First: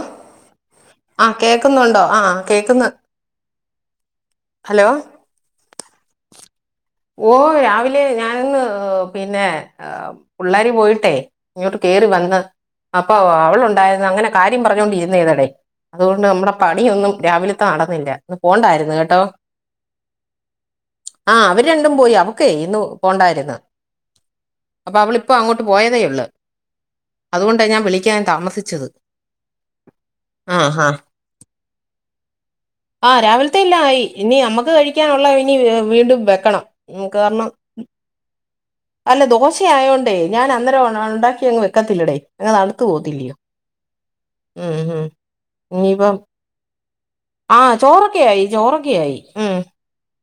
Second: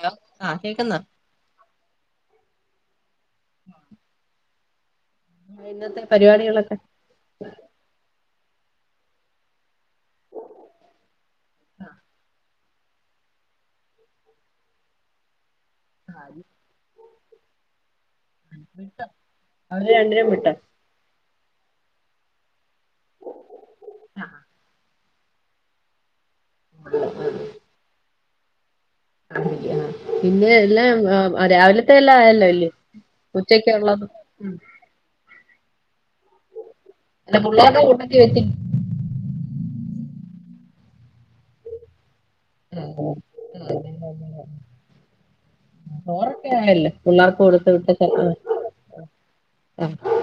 ന്താ? ആഹ് കേക്ക്ന്ന ആഹ് കേൾക്കുന്നുണ്ടോ? ആഹ് കേക്കുന്നു ഹലോ ഇന്നത്തെ പരിപാടികളൊക്കെ? ഓ. രാവിലെ ഞാനന്ന് പിന്നെ ആ പുള്ളാരി പോയിട്ടേ ഇങ്ങോട്ട് കേറി വന്ന് അപ്പാ അ അവളുണ്ടായിര്ന്ന അങ്ങനെ കാര്യം പറഞ്ഞൊണ്ടിരുന്നേന്നടെ. അതുകൊണ്ട് നമ്മുടെ പണിയൊന്നും രാവിലത്തെ നടന്നില്ല. ഇന്ന് പോണ്ടായിരുന്നു വിട്ടോ കെട്ടോ. അവര് രണ്ടിനും വിട്ടോ ആഹ്. അവര് രണ്ടും പോയി. അവക്കെ ഇന്ന് പോണ്ടായിര്ന്ന് അപ്പൊ അവള് പ്പോ അങ്ങോട്ട് പോയതേയുള്ളൂ. അതുകൊണ്ടാ ഞാൻ വിളിക്കാൻ താമസിച്ചത്. പിന്നെ. ആ ഹാ എല്ലാം അ രാവിലത്തെ എല്ലാം ആയല്ലോ ല്ലേ? ആ രാവിലത്തെ എല്ലാ ആയി. ഇനി നമ്മക്ക് കഴിക്കാനുള്ള ഇനി വീണ്ടും വെക്കണം. മു അല്ല കേറണം. പിള്ളേരുടെ കൂട്ടത്തി വെച്ചി അല്ല ദോശയായോണ്ടേ ഞാൻ അന്നേരം ഉണ ഉണ്ടാക്കി അങ്ങ് വെക്കത്തില്ലടേ. അങ്ങെ തണത്ത് പോയിത്തില്ലയോ? ഉം ഉം ഇനിയിപ്പം [unintelligible] ല്ല. ആഹ്. ചോറൊക്കെ ആയി ചോറൊക്കെ ആയി ഉം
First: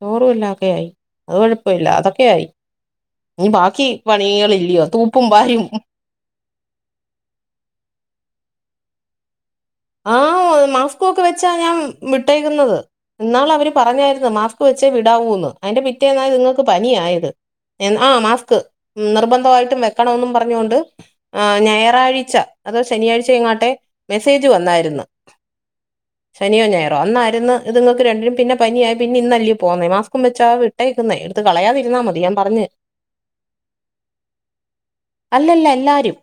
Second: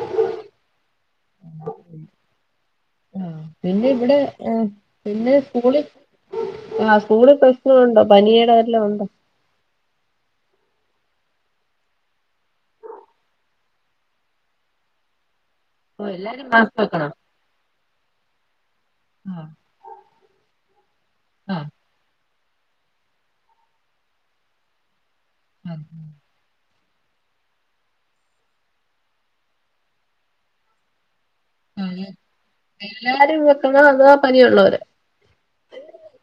ചോറും എല്ലാരുടേ ആയി. അത് കൊഴപ്പല്ല. അതൊക്കെ ആയി. ആഹ് ഇനി പിന്നെ ബാക്കി ഇവിടെ പണികൾ ഇല്ലയോ തൂപ്പും പിന്നെ ഭായും സ്കൂളിൽ ആഹ്. സ്കൂള് പ്പ സ്കു ള് ണ്ടൊ? പനിയുടെതായിട്ട് ള്ളെ ഉണ്ടോ? ആഹ്. മാസ്കോക്കെ വെച്ചാ ഞാൻ വിട്ടേക്കുന്നത്. ഇന്നാള് അവര് പറഞ്ഞായിരുന്നു മാസ്ക് വെച്ചേ വിടാവൂന്ന്! അതിന്റെ ഓഹ് പിറ്റേന്നാ എല്ലാരും ഇതിങ്ങൾക്ക് മാസ്ക് വെക്കണോ പനിയായത്! എന്ത ആ മാസ്ക്. ആഹ് നിർബന്ധമായിട്ടും വെക്കണെന്നും പറഞ്ഞോണ്ട് ആ ഞായറാഴ്ച അതോ ശനിയാഴ്ചയങ്ങാട്ടെ മെസ്സേജ് വന്നായിരുന്ന്. അതെ ശനിയോ, ഞായറോ അന്നായിരുന്ന് ഇത് ങ്ങക്ക് രണ്ടിനും പിന്നെ പനിയായി പിന്നെ ഇന്നല്ലേ പോന്നേ മാസ്കും വെച്ചാ വിട്ടേക്കുന്നെ എടുത്ത് കളയാതിരുന്നാ മതി ഞാൻ പറഞ്ഞ് എല്ലാരും വെക്കണോ അതോ പനിയുള്ളവരോ അല്ലല്ല എല്ലാരും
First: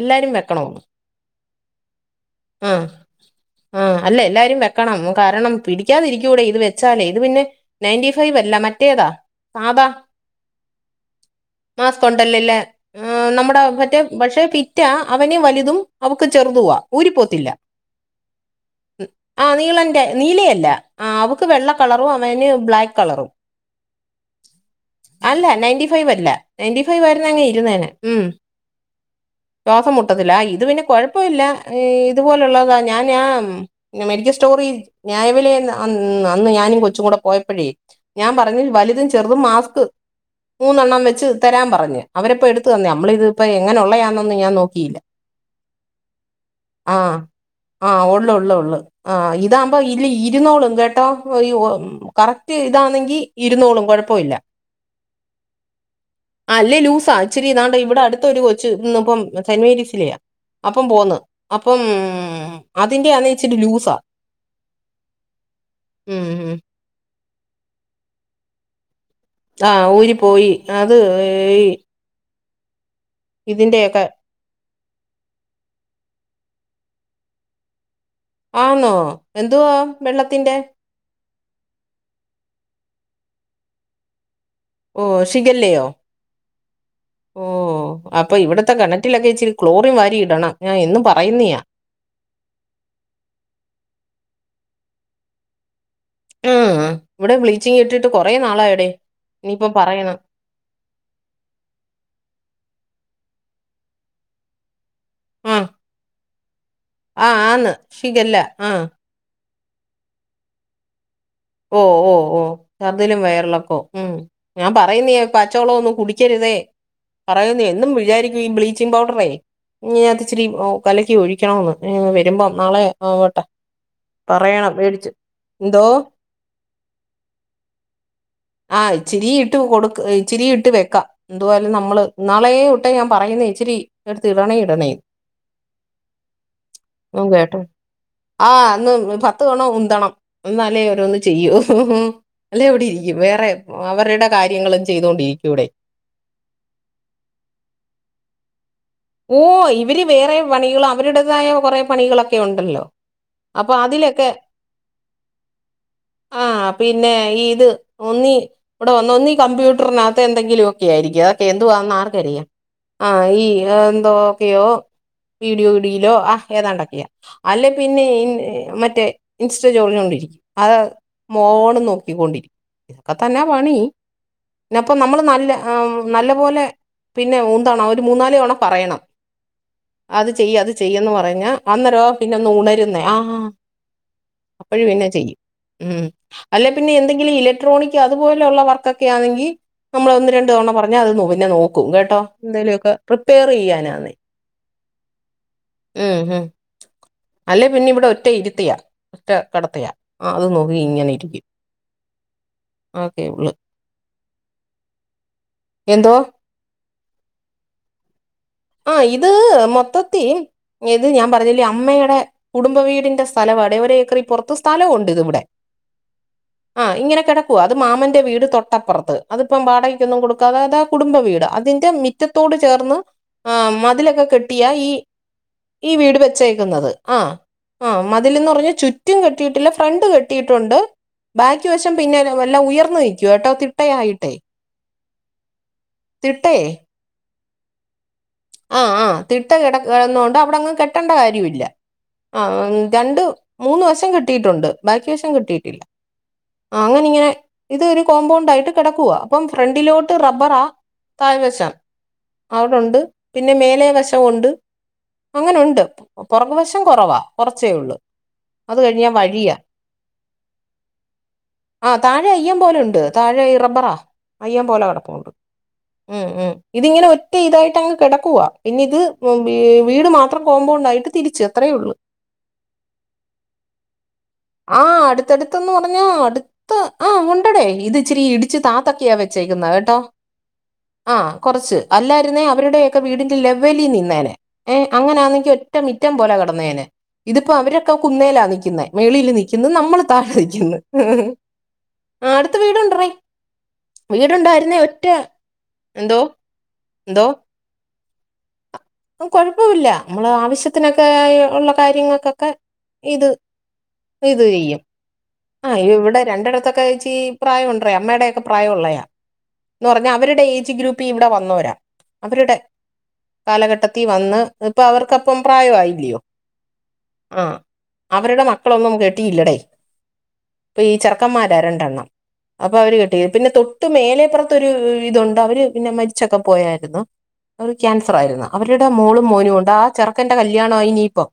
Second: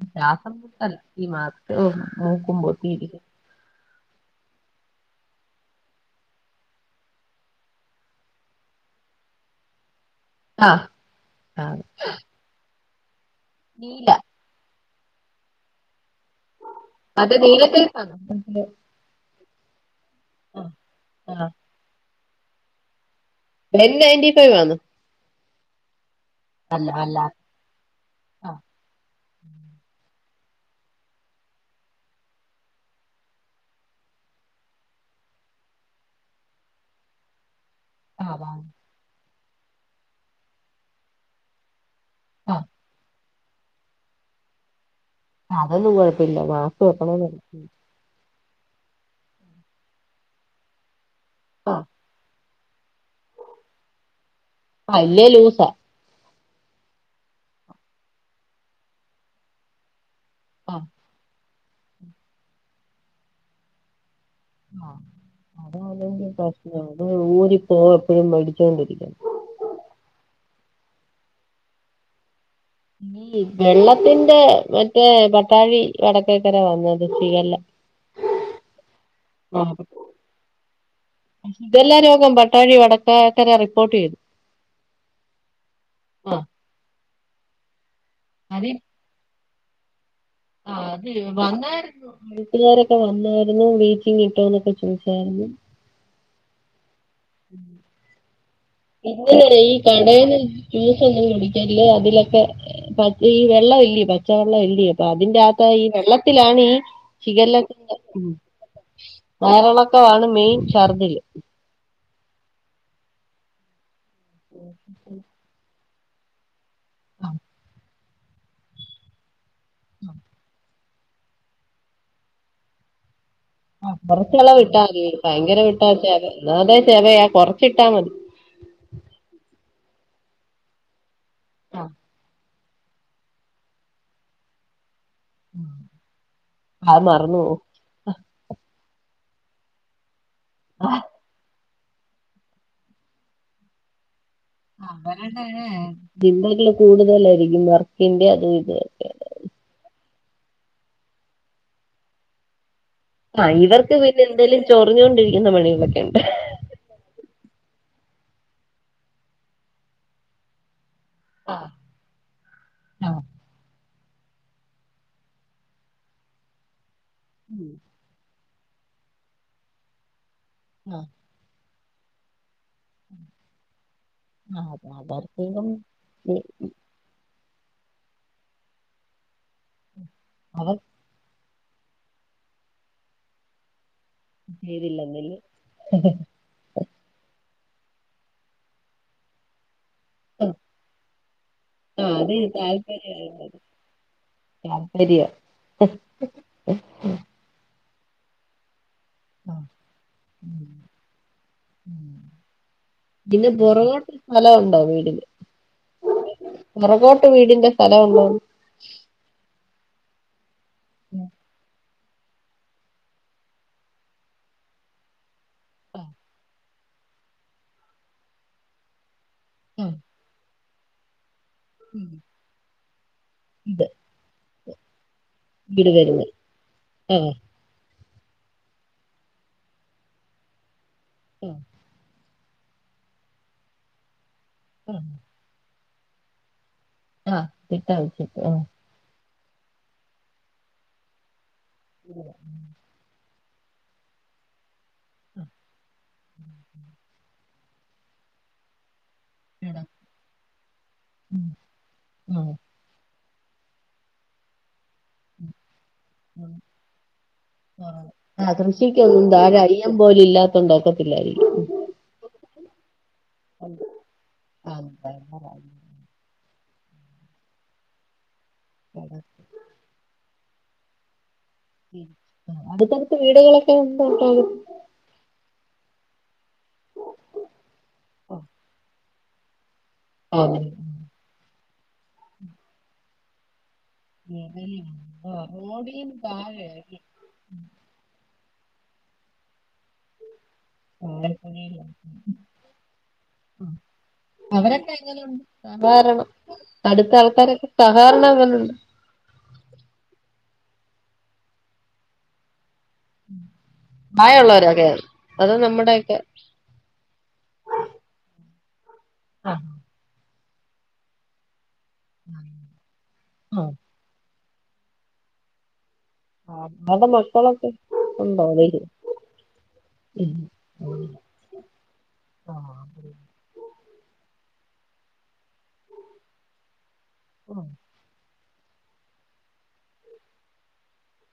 എല്ലാരും ശ്വാസം വെക്കണൊ? മുട്ടല്ല ഈ മാസ്‌കും മൂക്കുമ്പോട്ടീരി ആ അല്ലെ എല്ലാരും വെക്കണം! കാരണം പിടിക്കാതിരിക്കൂടെ ഇത് വെച്ചാലേ ഇത് പിന്നെ നയൻ്റി ഫൈവ് അല്ല മറ്റേതാ സാദാ ആഹ് ആഹ് മാസ്ക്കുണ്ടല്ലല്ലേ? ആ നമ്മുടെ മറ്റേ നീല പക്ഷെ പിറ്റ അവന് വലുതും അവക്ക് ചെറുതുവാ അത് ഊരിപ്പോത്തില്ല [unintelligible] ആ നീളന്റെ നീലയല്ല! അവക്ക് ആഹ് വെള്ള കളറും അവന് ബ്ലാക്ക് കളറും. [unintelligible] നയന്റി ഫൈവ് ആന്ന്. അല്ല നെയന്റിഫൈവ് അല്ല നയന്റി ഫൈവ് അല്ല ആയിരുന്നങ്കി ഇരുന്നേനെ ഉം ആഹ് ശ്വാസംമുട്ടത്തില്ല ഇത് പിന്നെ കൊഴ പ്പല്ല ഇതുപോലുള്ളതാ ഞാന് ആം പിന്നെ മെഡിക്കസ്റ്റോറിൽ ന്യായവിലഎന്ന് അന്ന് അന്ന് ഞാനും കൊച്ചും കൂടെ പോയപ്പോഴേ ആഹ് ഞാൻ അതാണ് പറഞ്ഞഞ് വലുതും ചെറുതും മാസ്ക് മൂന്നെണ്ണം വെച്ച് തരാൻ പറഞ്ഞ് അവരപ്പോ ആഹ് എടുത്തു തന്നെ നമ്മള ഇതിപ്പോ എങ്ങനെയുള്ളതണന്നുംഞാൻ നോക്കീല്ല അതൊന്നും കുഴപ്പില്ല വാ ആഹ ആ ഉള്ളു ഉള്ളു ഉള്ളു ആ ഇതാകുമ്പോ ഇല് ഇരുന്നോളും കേട്ടോ. ആഹ് [inaudible] കറക്റ്റ് ഇതാണെങ്കി ഇരുന്നോളും കുഴപ്പോംല്ല. വല്യ ലൂസാ ആ അല്യ ലൂസാ ഇച്ചിരി ഇതാണ്ട് ഇവിടെ അടുത്ത ഒരു കൊച്ച് നിന്ന് ഇപ്പം സെന്റ് മേരീസിലെയാ ആഹ് അപ്പം പോന്ന് അപ്പം അതിന്റെ ആന്നേ ച്ചിരിലൂസാ. അതല്ലെങ്കും ഉം. പ്രശ്ന അ ഊരി പോവാ എപ്പോഴും മടിച്ചോണ്ടിരിക്കണം! ആ ഊരി പോയി അത്.... ഈ ഇതിന്റെയൊക്കെ വെള്ളത്തിന്റെ മറ്റേ പട്ടാഴി വടക്കേക്കര വന്നത് ശീഗല്ല ആന്നോ എന്തുവാ വെള്ളത്തിന്റെ? ശിഗല്ല രോഗം പട്ടാഴി വടക്കാകര റിപ്പോർട്ട് ചെയ്തു ഓ ശിഖല്ലയോ ആഹ് ഓ അപ്പൊ അതീ ഇവിടത്തെ കണ വീട്ടിലൊക്കെ ഇച്ചിരി ക്ലോറിൻ വാരി ഇടണം ഞാൻ ആഹ് എന്നും അത് പറയുന്നെയാ. വന്നായിരുന്നു വീട്ടുകാരൊക്കെ വന്നായിരുന്നു ബീച്ചിങ് ഇട്ടോ എന്നൊക്കെ ചോയിച്ചായിരുന്നു ആ ഇവിടെ ബ്ലീച്ചിങ് ഇട്ടിട്ട് കുറെ നാളായടെ ഇനിയിപ്പം പറയണം [unintelligible] കുടിക്കല്ലെ അതിലൊക്കെ ഈ വെള്ളം ഇല്യോ പച്ചവെള്ളം ഇല്യോ പ്പ അതിന്റെ ആ അകത്ത് ഈ വെള്ളത്തിലാണ് ഈ ആ ശിഖല്ല ആന്ന് ഉം ഷിഗല്ല ആ വയറളക്കമാണ് മെയിൻ ഛർദില് ഓ ഓ ഓ ചർദിലും വയറളക്കോ ഉം ഞാൻ പറയുന്നീ പച്ചോളം ഒന്നും കുടിക്കരുതേ പറയുന്നു എന്നും വിചാരിക്കും ഈ ബ്ലീച്ചിങ് പൗഡറെ ഇനി ഇച്ചിരി കലക്കി ഒഴിക്കണോന്ന് വരുമ്പോ നാളെ ആവട്ടെ ആ കൊറച്ചളവ് പറയണം ഇട്ടാൽ മതി മേടിച്ച് ഭയങ്കര എന്തോ വിട്ടാ ചെവ എന്നാ അതെ ചെവയാ കൊറച്ചിട്ടാ മതി ആ ഇച്ചിരിയിട്ട് കൊടുക്ക് ഇച്ചിരി ഇട്ട് വെക്കാം എന്തോന്നാലും നമ്മള് നാളെ ട്ട ഞാൻ പറയുന്നേ ഇച്ചിരി എടുത്ത് ഇടണേ ഇടണേ അത് [unintelligible] മറന്നു വേട്ട പോവും ആ അന്ന് പത്ത് കൊണം ഉന്തണം ഇന്നാലെ ഓരോന്ന് ചെയ്യും അല്ല ഇവിടെ ഇരിക്കും വേറെ അവരുടെ കാര്യങ്ങള് ചെയ്തോണ്ടിരിക്കുടെ പിന്നല്ലത് കൂടുതലായിരിക്കും വർക്കിന്റെ അതും ഇതൊക്കെ ഓ ഇവര് വേറെ പണികൾ അവരുടേതായ കൊറെ പണികളൊക്കെ ഉണ്ടല്ലോ ആ അപ്പൊ ഇവർക്ക് പിന്നെ അതിലൊക്കെ എന്തേലും ചൊറിഞ്ഞോണ്ടിരിക്കുന്ന പണികളൊക്കെണ്ട് ആ പിന്നെ ഇത് ഒന്നി ഇവിടെ വന്ന് ഒന്നീ കമ്പ്യൂട്ടറിനകത്ത് എന്തെങ്കിലും ക്കെയായിരിക്കും അതൊക്കെ എന്തുവാ ആർക്കറിയാം ആ ഈ എന്തോക്കെയോ വീഡിയോ ഇടിലോ ആ ഏതാണ്ടൊക്കെയാ അല്ലെ പിന്നെ മറ്റേ ഇൻസ്റ്റ [unintelligible] കൊണ്ടിരിക്കും അഹ് ആഹ് ഫോണ് നോക്കിക്കൊണ്ടിരിക്ക അതന്നെ പണി ആഹ് അത് പിന്നപ്പംനമ്മള് നല്ല അവർക്കും നല്ല ഇ- പോലെ പിന്നെ ഉന്തണം ഒരു മൂന്നാല് തവണ പറയണം അത് ചെയ്യ് അത് അവർ ചെയ്യന്ന് പറഞ്ഞ അന്നരോ പിന്നെ ഒന്ന് ഉണരുന്നേ ആ അപ്പഴും പിന്നെ ചെയ്യ് ചെയ്തില്ലെന്നില്ലേ ഉം അല്ല പിന്നെ എന്തെങ്കിലും ഇലക്ട്രോണിക് അതുപോലെയുള്ള വർക്കൊക്കെ ആണെങ്കിൽ നമ്മള് ഒന്ന് രണ്ടു തവണ പറഞ്ഞൽ അത് പിന്നെ നോക്കും ആഹ് കേട്ടോ അത് എന്തേലെക്കെ പ്രിപ്പയർ ചെയ്യാനാണ് ശരിയ ഉം ഉം അല്ലേ പിന്നെ ഇവിടെ ഒറ്റ ഇരുത്തിയാ [unintelligible] കെട്ത്തിയാ അത് നോക്കി ഇങ്ങനെ ഇരിക്കും ഓക്കെ പിന്നെ ഉള്ളു പെറകോട്ട് സ്ഥലവുണ്ടോ വീടിന് എന്തോ പെറകോട്ട് വീടിന്റെ സ്ഥലം ഉണ്ടോ ആ ഇത് മൊത്തത്തി ഇത് ഞാൻ പറഞ്ഞില്ലേ അമ്മേടെ കുടുംബ വീടിന്റെ സ്ഥലവാണ്ടേ ഒരോക്കറിപൊറത്ത് സ്ഥലവുണ്ട് ഇത് ഇവിടെ ആഹ് ആഹ ഇങ്ങനെ കെടക്കുവ അത് മാമന്റെ വീട് തൊട്ടപ്പറത്ത് അതിപ്പം ആഹ് വാടകയ്ക്കൊന്നും കൊടുക്കാതെ കുടുംബ വീട് അതിന്റെ മിറ്റത്തോട് ചേർന്ന് ആ ഇത് മതിലൊക്കെ കെട്ടിയ ഈ ഈ വീട് വച്ചേക്കുന്നത് ആഹ് ആ മതിലന്ന് പറഞ്ഞാ ചുറ്റും കെട്ടിയിട്ടില്ല ഫ്രണ്ട് കെട്ടിയിട്ടുണ്ട് ആഹ് ബാക്കി വശം പിന്നെ വല്ല ഉയർന്നു നിൽക്കുവട്ടോ തിട്ടായായിട്ടെ ആഹ തിട്ടേ ആ തിട്ടയായിട്ടേ ആ ആ ആ തിട്ട കെട കെടന്നോണ്ട് അവിടെങ്ങ് കെട്ടേണ്ട കാര്യവില്ല ആ രണ്ടു മൂന്ന് വശം കെട്ടിയിട്ടുണ്ട് ബാക്കി വശം കെട്ടിയിട്ടില്ല ആ അങ്ങനെ ഇങ്ങനെ ഇതൊരു കോമ്പൗണ്ടായിട്ട് കെടക്കുവാ അപ്പം ആഹ് ഫ്രണ്ടിലോട്ട് റബ്ബറാ താഴ്വശം ആഹ് അവിടുണ്ട് പിന്നെ മേലെ വശം ഉണ്ട് അങ്ങനെ ഉണ്ട് പൊറക് വശം കൊറവാ കൊറച്ചേ ഉള്ളൂ ആഹ അത് കഴിഞ്ഞാൽ കൃഷിക്കെന്നും വഴിയാ ധാരാ അയ്യൻ പോലെ ഇല്ലാത്തോണ്ടോക്കത്തില്ലായിരിക്കും ആ താഴെ അയ്യം പോലെ ഉണ്ട് താഴെ റബ്ബറാ അയ്യം ആ, പോലെ ആ, കെടപ്പുണ്ട് ആ, ഉം ഉം ഇതിങ്ങനെ ഒറ്റ ഇതായിട്ട് അങ്ങ് കെടക്കുവാ പിന്നെ ഇത് ആ, ഉം വീ വീട് മാ ത്രം കോമ്പൗണ്ട് ആയിട്ട് തിരിച്ച് അത്രേ ഉള്ളൂ ഉം ഉം അടുത്തടുത്ത് വീടുകളൊക്കെ ഉണ്ടോ [unintelligible] ആഹ് അടുത്തടുത്തന്ന് പറഞ്ഞ അടുത്ത് ആ ഉണ്ടടേ ഇത് ഇച്ചിരി ആ, ഇടിച്ച് താത്തക്കിയ വെ ച്ചെക്കുന്നേ കേട്ടോ. [unintelligible] ആ കൊറച്ച് അല്ലായിരുന്നേ അവരുടെയൊക്കെ വീടിന്റെ ലെവലിൽ നി ന്നേനെ ഏ അങ്ങനാന്നെങ്കി ഒറ്റ മിറ്റം റോഡിന് പോലെ കെടന്നേനെ താഴെയായി ഇതിപ്പോ അവരൊക്കെ കുന്നേലാ നിക്കുന്നേ മേളില് നിക്കുന്നു നമ്മള് താഴെ നിക്കുന്ന്. ഉം ആ അടുത്ത് വീടുണ്ടറേ ഉം വീടുണ്ടായിരുന്നേ അവരൊക്കെ ഒറ്റ എങ്ങനുണ്ട് സഹാരണം എന്തോ അടുത്ത എന്തോ ആൾക്കാരൊക്കെ സഹകരണം എങ്ങനുണ്ട് ഉം കൊഴപ്പമില്ല മ്മള് ആവശ്യത്തിനൊക്കെ ഉള്ള കാര്യങ്ങൾക്കൊക്കെ ഇത് മയം ഇത് ചെയ്യും ഉള്ളോരൊക്കെ ആ ഇവിടെ രണ്ടടത്തൊക്കെ ഇച്ചി പ്രായം ഉണ്ടറേ അമ്മടെയൊക്കെ പ്രായം ഉള്ളയാ എന്ന് പറഞ്ഞാ അവരുടെ ഏജ് ഗ്രൂപ്പീ ഇവിടെ വന്നോരാ അവരുടെ കാലഘട്ടത്തിൽ വന്ന് ഇപ്പൊ അവർക്കപ്പം പ്രായം ആയില്യോ? അവരുടെ ആഹ് മക്കളൊക്കെ അവരുടെ ഉണ്ടോ അവര് മക്കളൊന്നും കെട്ടിയില്ലടേ. ഇപ്പോയീ ചെറക്കന്മാരാ രണ്ടെണ്ണം അപ്പൊ അവര് കെട്ടി പിന്നെ തൊട്ട് മേലെപ്പുറത്തൊരു ഇതുണ്ട് അവര് പിന്നെ മരിച്ചൊക്കെ പോയായിരുന്നു അവ് ക്യാൻസർ ആയിരുന്നു അവരുടെ മോളും മോനും ഒണ്ട് ആ ചെറുക്കന്റെ കല്യാണാ ഇനിയിപ്പോ.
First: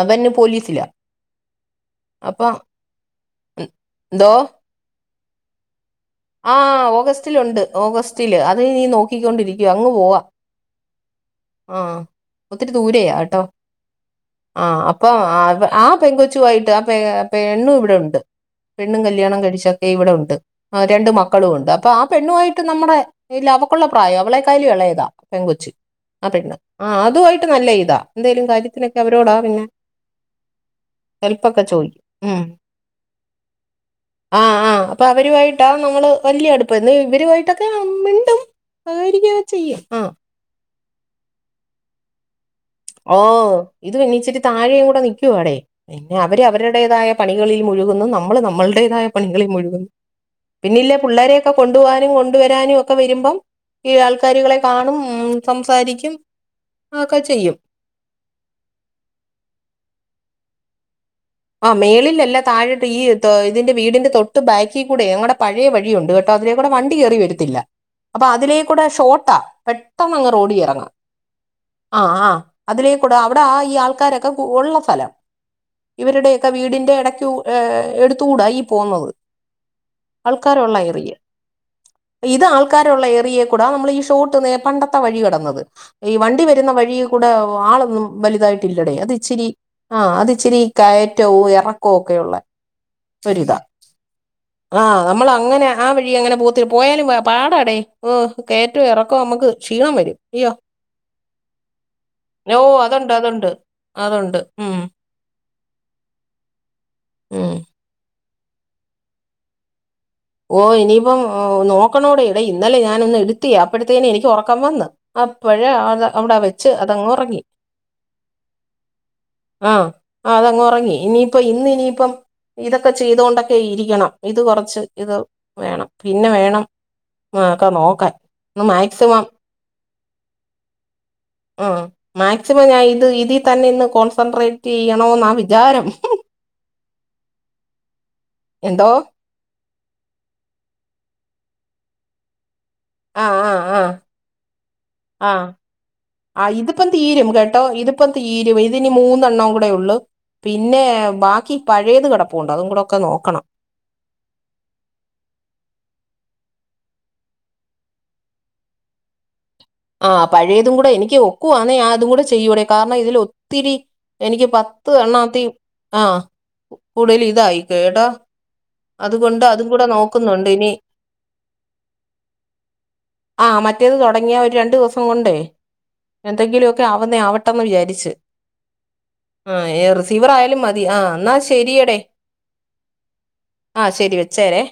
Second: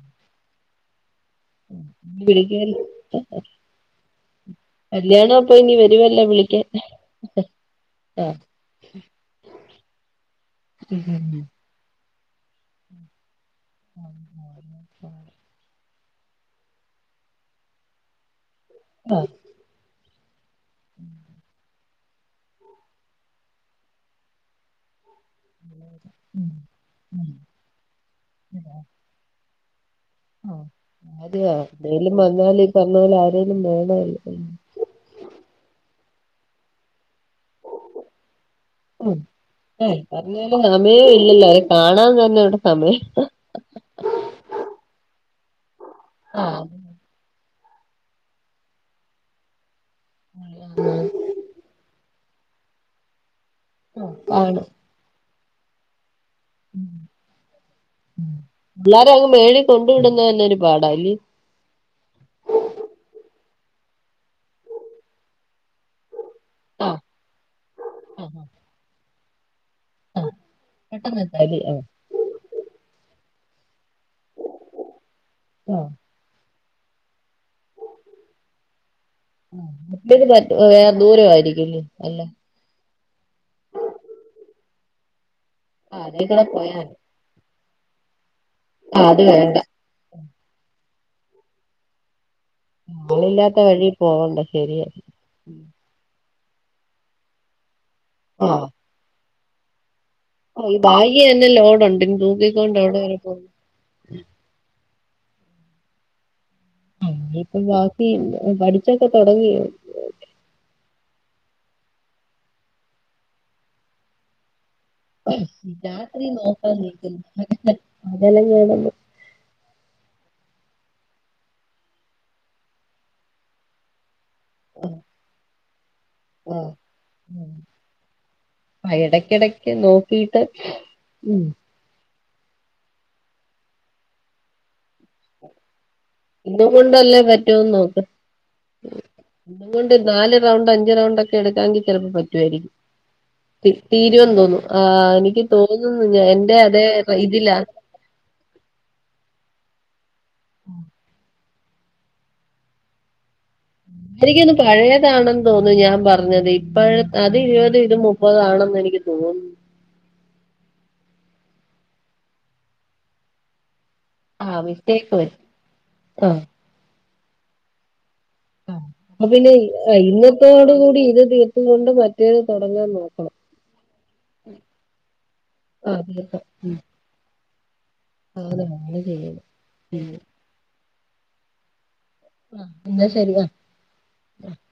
അവൻ പോലീസിലാ ഉം അപ്പൊ വിളിക്കല്ലോ ആ എന്തോ കല്യാണം അപ്പൊനി വരുവല്ലോ വി ആ ഓഗസ്റ്റിലുണ്ട് ഓഗസ്റ്റില് അത് നീ നോക്കിക്കൊണ്ടിരിക്കുവ അങ്ങ് പോവാ. ഉഹും ഉം ആഹ് ഒത്തിരി ദൂരയാ എട്ടോ ആ അപ്പൊ ആ പെങ്കൊ ച്ചു ആയിട്ട് ആ പെ ഏ് പെണ്ണും ഇവിടെ ഒണ്ട് പെണ്ണും കല്യാണം കഴിച്ചൊക്കെ ഇവിടെ ഉണ്ട്. ആ രണ്ടു മക്കളും ഉണ്ട് അ പ്പൊ ആ പെണ്ണു ആയിട്ട് നമ്മുടെ ഇല്ല അവക്കുള്ള പ്രായം അവളെ കായിലും എളയതാ പെൺ കൊച്ച്. ആ [unintelligible] ആഹ് അതു ആയിട്ട് നല്ല ഇതാ എന്തേലും കാര്യത്തിനൊക്കെ അവരോടാ പിന്നെ. ആ അതെയാ ഹെൽപ്പൊക്കെ ചോദിക്കും എന്തേലും ഉം. [unintelligible] പോലെ ആരേലും വേണല്ലോ ഉം ഇപ്പൊ അവരു ആയിട്ടാ നമ്മള് വല്ല്യ അടുപ്പം എന്ന ഇവരു ആയി ഉം [unintelligible] ചെയ്യും ആ ല്ലേലും സമയേ ഇല്ലേലോ അവരെ കാണാൻ തന്നെ ഇവടെ. ഓ ഇത് പിന്നെച്ചിരി താഴെയും കൂടെ നിക്കുവാടെ പിന്നെ അവര് അവരുടേതായ പണി കളിൽ മുഴുകുന്നു നമ്മള് നമ്മു ളുടേതായ പണികളിൽ മുഴുകുന്നു. പിന്നിയിലേ പുള്ളേര്യൊക്കെ കൊണ്ടുവാനും കൊണ്ടുവരാനും ഒക്കെ വരുമ്പം ഈ ആൾക്കാരുകളെ ആണ് കാണും ഉം സംസാരിക്കും ഒക്കെ ചെയ്യും. ഉം പിള്ളേരെ അങ്ങ് മേളിൽ കൊണ്ടു വിടുന്നതന്നെ ഒരു പാടാ ആ മേളിലല്ല താഴോട്ട് ഈ തൊ ഇതിന്റെ വീടിന്റെ തൊട്ടു ബാക്കി കൂടെ ഞങ്ങടെ പഴേ വഴിയുണ്ട്. കേ ട്ടോ അതിലേ കൂടെ വണ്ടി ആഹ് കേറി വരത്തില്ല. അപ്പൊ അതിലേ കൂടെ ഷോർട്ടാ പെ ട്ടന്നങ്ങ് റോഡി ഇറങ്ങാം. ആ ആ അതിലേക്കൂടെ അവിടെ ആ ഈ ആൾക്കാരൊക്കെ കൂ ഉള്ള സ്ഥലം. ഉം ഇവരുടെയൊക്കെ വീടിന്റെ എടയ്ക്കു എ് എടുത്തൂടാ ഈ പോന്നത്. ആ മറ്റത് [unintelligible] വേറെ ദൂരം ആയിരിക്കുംല്ലേ നല്ലം. ഇത് ആൾക്കാരുള്ള എറിയെ കൂടെ നമ്മൾ ഈ ഷോട്ട് നേ പണ്ടത്തെ വഴി കെടന്നത്. ആ ഈ അതേ കൂടെ വണ്ടി വരുന്ന പോയാ വഴി കൂടെ ആളൊന്നും വലുതായിട്ടില്ലടെ ആ അത് ഇച്ചിരി. വേണ്ട ആഹ് അത് ഇച്ചിരി കയറ്റവും എറക്കവും ഒക്കെ ഉള്ള. ഒരിതാ ആളില്ലാത്ത വഴി പോവണ്ട ആ ശരിയാ നമ്മൾ അങ്ങനെ ആ വഴി അങ്ങനെ പോത്തി പോയാലും പാടാടി. ആഹ് കേറ്റവും ഇറക്കവും നമുക്ക് ക്ഷീണം വരും. അയ്യോ ഈ ബായ്ഗ് തന്നെ ലോഡുണ്ട് ഓ തൂക്കികൊണ്ട് എവിടെ അതുണ്ട് വരെ പോകും. അതുണ്ട് അതുണ്ട് ഉം. ആ ഉം ഇപ്പൊ ബാക്കി പഠിച്ചൊക്കെ തുടങ്ങിയോ? ഓ ഇനിയിപ്പം നോക്കണോടി ഇടെ ഇന്നലെ ഞാനൊന്ന് എടുത്തി. അപ്പഴതേനും എനിക്ക് ഉറക്കം വന്ന്. അപ്പഴ അ അവിട വെച്ച് അതങ്ങ് ഉറങ്ങി. അതെല്ലാം വേണന്ന് ആ ആ അതങ്ങ് ഉറങ്ങി. ഇനിയിപ്പം ഇന്ന് ഇനിയിപ്പം ഇതൊക്കെ ചെയ്തുകൊണ്ടൊക്കെ ഇരിക്കണം. ഇത് കൊറച്ച് ഇത്. വേണം പിന്നെ വേണം ആഹ് ഒക്കെ നോക്കാൻ ഒന്ന് മാക്സിമം. ടക്ക് നോക്ക [unintelligible] ഉം ആ മാക്സിമം ഞാൻ ഇത് ഇതിൽ തന്നെ ഇന്ന് കോൺസെൻട്രേറ്റ് ചെയ്യണോന്ന വിചാരം. ഇന്ന് കൊണ്ടല്ലേ പറ്റോന്ന് നോക്ക്. എന്തോ അതുകൊണ്ട് നാല് റൗണ്ട് അഞ്ച് റൗണ്ട് ഒക്കെ എടുക്കാങ്കിൽ ചെലപ്പം പറ്റുവായിരിക്കും. ആഹ് ആഹ് ആഹ് തീരുമെന്ന് തോന്നുന്നു ആ എനിക്ക് ആഹ് തോന്നുന്നു. എൻന്റെ അതേ ഇതിലാ. ഇപ്പം തീരും ഇതിനി മൂന്നെണ്ണം കൂടെയള്ളൂ. പിന്നെ ബാക്കി പഴയത് കടപ്പുണ്ട് അതും കൂടെക്കെ നോക്കണം. എനിക്കൊന്ന് പഴയതാണെന്ന് തോന്നുന്നു. ഞാൻ പറഞ്ഞത് ഇപ്പഴ അത് ഇരുപത്. ഇത് മു മുപ്പതാണെന്ന് എനിക്ക് തോന്നുന്നു. ആ പഴയതും കൂടെ എനിക്ക് ഒക്കുവാന്നേ ഞാൻ അതും കൂടെ ചെയ്യൂടി. കാരണം ഇതിൽ ഒത്തിരി. എനിക്ക് ആഹ് പത്ത് മിസ്റ്റേക്ക് പറ്റി എണ്ണാത്തി ആ ആഹ് കൂടുതൽ ഇതായിക്ക ട്ടാ അപ്പ പിന്നെ ഇന്നത്തോട് കൂടി ഇത് തീർത്തുകൊണ്ട്. മറ്റേത് തുടങ്ങാൻ നോക്കണം. ആ മറ്റേത് തുടങ്ങിയാൽ ഒരു രണ്ട് ദിവസം കൊണ്ടേ. ആഹ് എന്തെങ്കിലുമൊക്കെ ആവുന്ന ആവട്ടെന്ന് വിചാരിച്ച്. അത അങ്ങെനെ ചെയ്യല്. ആ ഉം റിസീവർ ആയാലും ആ എന്നാ ശരിയടി. ആ എന്നാ ശരിയാ. ആഹ ശെരി വെച്ചേരെ.